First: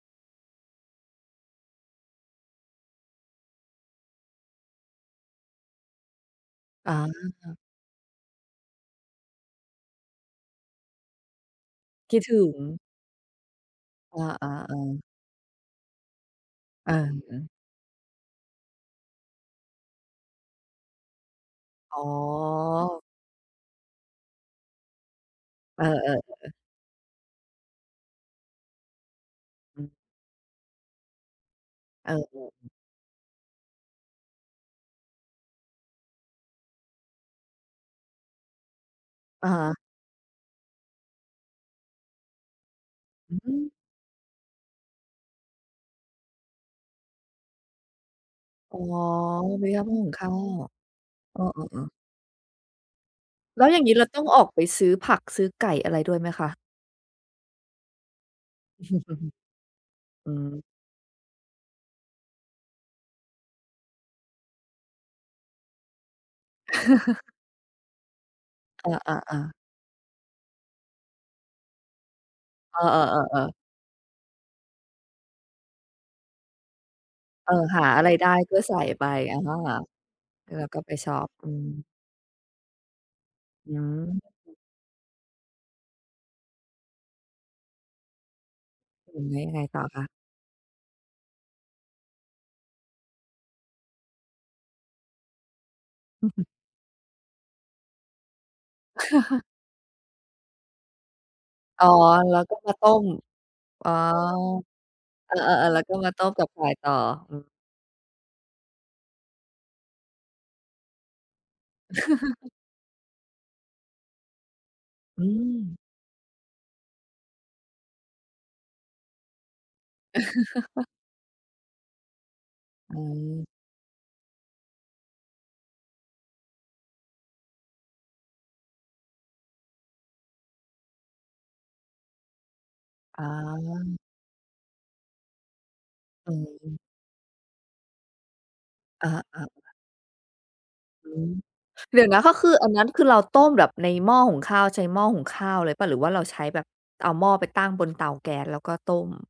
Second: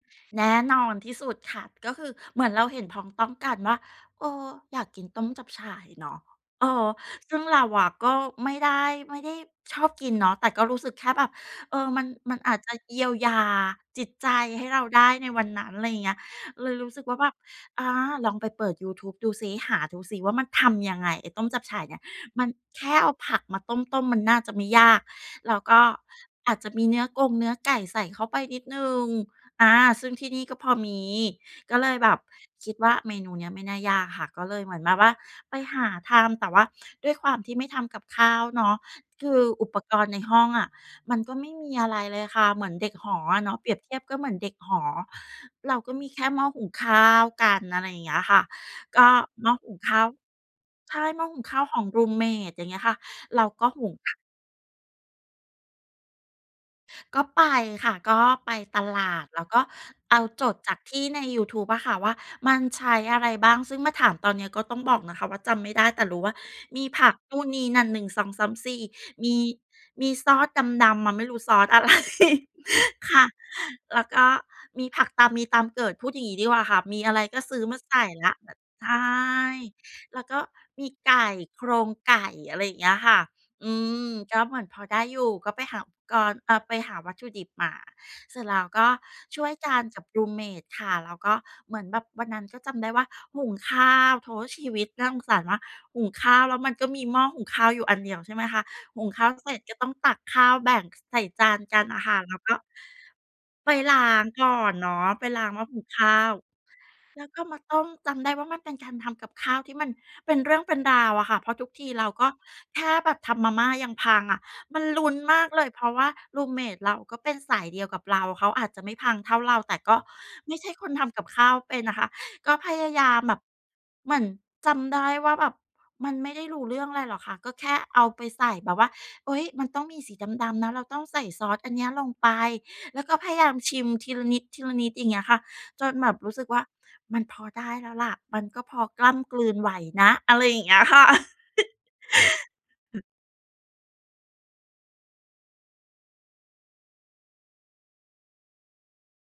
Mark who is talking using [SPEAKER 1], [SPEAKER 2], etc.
[SPEAKER 1] แน่นอนที่สุดค่ะ ก็คือเหมือนเราเห็นพ้องต้องกันว่า เอ่อ อยากกินต้มจับฉ่ายเนาะ เออ
[SPEAKER 2] อ๋อ
[SPEAKER 1] ซึ่งเราอะก็ไม่ได้ ไม่ได้ชอบกินเนาะ แต่ก็รู้สึกแค่แบบ เออ มัน
[SPEAKER 2] คิด
[SPEAKER 1] ม
[SPEAKER 2] ถ
[SPEAKER 1] ัน
[SPEAKER 2] ึ
[SPEAKER 1] อาจจ
[SPEAKER 2] ง
[SPEAKER 1] ะเยียวยาจิต
[SPEAKER 2] อ
[SPEAKER 1] ใจ
[SPEAKER 2] า
[SPEAKER 1] ให้เรา
[SPEAKER 2] ๆ
[SPEAKER 1] ไ
[SPEAKER 2] ๆ
[SPEAKER 1] ด้ ในวันนั้น อะไรอย่างเงี้ย เลยร
[SPEAKER 2] เ
[SPEAKER 1] ู้สึกว่าแบบ
[SPEAKER 2] ออ
[SPEAKER 1] อา ลองไปเปิดยูทูบ ดูซิ หาดูซิ ว่ามันทำยังไง ไอ้ต้มจับฉ่ายเน
[SPEAKER 2] อ
[SPEAKER 1] ี่
[SPEAKER 2] ๋
[SPEAKER 1] ย มันแค่
[SPEAKER 2] อ
[SPEAKER 1] เอาผักมาต้ม ๆ มันน่าจะไม่ยาก แล้วก
[SPEAKER 2] เ
[SPEAKER 1] ็
[SPEAKER 2] ออ
[SPEAKER 1] อ
[SPEAKER 2] ๆ ๆ
[SPEAKER 1] าจจะมีเนื้อกง เนื้อไก่ใส่เข้าไปนิดหนึ่ง อา
[SPEAKER 2] อือ
[SPEAKER 1] ซึ่งที่นี่ก็พอมี ก็เลยแบ
[SPEAKER 2] เ
[SPEAKER 1] บค
[SPEAKER 2] ออ
[SPEAKER 1] ิดว่า เมนูเนี้ยไม่น่ายากค่ะ ก็เลยเหมือนแบบว่าไปหาทำ แต่ว่าด้วยความที่ไม่ทำกับข้าวเนาะ คือ
[SPEAKER 2] อะฮ
[SPEAKER 1] อุ
[SPEAKER 2] ะ
[SPEAKER 1] ปกรณ์ในห้องอะ มันก็ไม่มีอะไรเลยค่ะ เหมือนเด็กหอ
[SPEAKER 2] อ
[SPEAKER 1] อ
[SPEAKER 2] ื
[SPEAKER 1] ะเนาะ เปร
[SPEAKER 2] ม
[SPEAKER 1] ียบเทียบก็เหมือนเด็กหอ เราก็มีแค่หม้อหุงข้าวกัน อะไรอย่างเงี้ยค่ะ
[SPEAKER 2] อ๋อ
[SPEAKER 1] ก็หม้
[SPEAKER 2] ม
[SPEAKER 1] อ
[SPEAKER 2] ี
[SPEAKER 1] หุ
[SPEAKER 2] แ
[SPEAKER 1] ง
[SPEAKER 2] ค่หม
[SPEAKER 1] ข
[SPEAKER 2] ้อ
[SPEAKER 1] ้า
[SPEAKER 2] หุ
[SPEAKER 1] ว
[SPEAKER 2] งข้าว
[SPEAKER 1] ใช่ หม้อ
[SPEAKER 2] เ
[SPEAKER 1] หุ
[SPEAKER 2] อ
[SPEAKER 1] งข้าวข
[SPEAKER 2] อ
[SPEAKER 1] อง
[SPEAKER 2] ๆ ๆ
[SPEAKER 1] รูมเมต อย่างเงี้ยค่ะ เรา
[SPEAKER 2] แล
[SPEAKER 1] ก
[SPEAKER 2] ้
[SPEAKER 1] ็
[SPEAKER 2] วอย่
[SPEAKER 1] ห
[SPEAKER 2] าง
[SPEAKER 1] ุ
[SPEAKER 2] งี้
[SPEAKER 1] ง
[SPEAKER 2] เราต้องออกไปซื้อผักซื้อไก่ อะไรด้วยไหมคะ?
[SPEAKER 1] ก็ไปค่ะ ก็ไปตลาด แล้วก็เอา
[SPEAKER 2] อื
[SPEAKER 1] จด
[SPEAKER 2] ม
[SPEAKER 1] จากที่ในยูทูบอะค่ะว่า มันใช้อะไรบ้าง ซึ่งมาถามตอนเนี้ย ก็ต้องบอกนะคะว่า จำไม่ได้ แต่รู้ว่ามีผักนู่นนี้นั่น 1 2 3 4
[SPEAKER 2] อ
[SPEAKER 1] มี
[SPEAKER 2] า ๆ ๆ
[SPEAKER 1] มีซอสดำ ๆ อะไม่รู้ซอส อะไร
[SPEAKER 2] เออ
[SPEAKER 1] ค่ะ
[SPEAKER 2] ๆ ๆ ๆ
[SPEAKER 1] แล้วก็มีผักตามมีตามเกิด พูดอย่างนี้ดีกว่าค่ะ มีอะไรก็
[SPEAKER 2] เอ
[SPEAKER 1] ซ
[SPEAKER 2] อ
[SPEAKER 1] ื้อม
[SPEAKER 2] ห
[SPEAKER 1] า
[SPEAKER 2] า
[SPEAKER 1] ใส
[SPEAKER 2] อะ
[SPEAKER 1] ่
[SPEAKER 2] ไรไ
[SPEAKER 1] แ
[SPEAKER 2] ด
[SPEAKER 1] ล
[SPEAKER 2] ้
[SPEAKER 1] ้ว
[SPEAKER 2] ก็ใส่
[SPEAKER 1] ใช
[SPEAKER 2] ไป
[SPEAKER 1] ่
[SPEAKER 2] อา แล
[SPEAKER 1] แล้วก็
[SPEAKER 2] ้วก็
[SPEAKER 1] ม
[SPEAKER 2] ไ
[SPEAKER 1] ี
[SPEAKER 2] ปช
[SPEAKER 1] ไก
[SPEAKER 2] อป
[SPEAKER 1] ่
[SPEAKER 2] อื
[SPEAKER 1] โคร
[SPEAKER 2] ม
[SPEAKER 1] งไก่ อะไรอย่างเงี้ยค่ะ อ
[SPEAKER 2] อื
[SPEAKER 1] ื
[SPEAKER 2] ม
[SPEAKER 1] ม ก็เหมือนพอได้อยู่ ก็ไปหาอุปกรณ์ อ่า ไปหาวัตถุดิบมา เสร็จแล้วก็
[SPEAKER 2] อือ แล้
[SPEAKER 1] ช
[SPEAKER 2] ว
[SPEAKER 1] ่
[SPEAKER 2] ย
[SPEAKER 1] วย
[SPEAKER 2] ังไง
[SPEAKER 1] ก
[SPEAKER 2] ต
[SPEAKER 1] ั
[SPEAKER 2] ่
[SPEAKER 1] น
[SPEAKER 2] อค
[SPEAKER 1] กั
[SPEAKER 2] ะ?
[SPEAKER 1] บ รูมเมต ค่ะ แล้วก็เหมือนแบบวันนั้น ก็จำได้ว่าหุงข้าว โธ่ ชีวิตน่าสงสารว่า หุงข้าวแล้วมันก็มีหม้อหุงข้าวอยู่อันเดียว ใช่ไหมคะ หุงข้าวเสร็จ ก็ต้องตักข้าวแบ่งใส่จานกั
[SPEAKER 2] อ๋
[SPEAKER 1] น
[SPEAKER 2] อ
[SPEAKER 1] อะค่ะ แ
[SPEAKER 2] แ
[SPEAKER 1] ล
[SPEAKER 2] ล
[SPEAKER 1] ้
[SPEAKER 2] ้
[SPEAKER 1] ว
[SPEAKER 2] ว
[SPEAKER 1] ก
[SPEAKER 2] ก
[SPEAKER 1] ็
[SPEAKER 2] ็มาต้ม
[SPEAKER 1] ไป
[SPEAKER 2] อ๋อ
[SPEAKER 1] ล้างก่อนเนาะ ไป
[SPEAKER 2] เออ
[SPEAKER 1] ล้างหม้อ
[SPEAKER 2] ๆ
[SPEAKER 1] ห
[SPEAKER 2] แล้
[SPEAKER 1] ุ
[SPEAKER 2] ว
[SPEAKER 1] ง
[SPEAKER 2] ก็
[SPEAKER 1] ข
[SPEAKER 2] มา
[SPEAKER 1] ้
[SPEAKER 2] ต
[SPEAKER 1] า
[SPEAKER 2] ้ม
[SPEAKER 1] ว
[SPEAKER 2] จับฉ่ายต่อ
[SPEAKER 1] แล้ว
[SPEAKER 2] อื
[SPEAKER 1] ก็
[SPEAKER 2] อ
[SPEAKER 1] มาต้ม จำได้ว่ามันเป็นการทำกับข้าว ที่มันเป็นเรื่องเป็นราวอะค่ะ เพราะทุกทีเราก็แค่แบบทำมาม่ายังพังอะ มันลุ้น
[SPEAKER 2] อ
[SPEAKER 1] มากเลย
[SPEAKER 2] ืม
[SPEAKER 1] เพราะว่า รูมเมต เราก็เป็นสายเดียวกับเรา เขาอาจจะไม่พังเท่าเรา แต่ก็ไม่ใช่คนทำกับข้าวเป็นอะค่ะ ก็พยา
[SPEAKER 2] อ
[SPEAKER 1] ยามแบบ
[SPEAKER 2] ืม
[SPEAKER 1] เหมือนจำได้ว่า แบบมันไม่ได้รู้เรื่องอะไรหรอกค่ะ ก็แค่เอาไปใส่แบบว่า เฮ้ย มันต้องมีสีดำ ๆ นะ เราต้องใส่ซอสอันเนี้ยลงไป แล้วก็
[SPEAKER 2] อ๋
[SPEAKER 1] พยายามชิม
[SPEAKER 2] อ
[SPEAKER 1] ทีละนิด ทีละนิด อย่างเงี้ยค่ะ จนแบบ
[SPEAKER 2] อ
[SPEAKER 1] ร
[SPEAKER 2] ื
[SPEAKER 1] ู้สึกว่า
[SPEAKER 2] ม
[SPEAKER 1] มันพอได้แล้วล่ะ มันก็พอก
[SPEAKER 2] อ
[SPEAKER 1] ล
[SPEAKER 2] ่
[SPEAKER 1] ้ำกล
[SPEAKER 2] า
[SPEAKER 1] ื
[SPEAKER 2] ๆ
[SPEAKER 1] นไหวนะ อะไรอย่างเงี้ยค่ะ
[SPEAKER 2] อือ เดี๋ยวนะ ก็คืออันนั้น คือเราต้มแบบในหม้อหุงข้าว ใช้หม้อหุงข้าวเลยเปล่า หรือว่าเราใช้แบบเอาหม้อไปตั้งบนเตาแก๊ส แล้วก็ต้ม?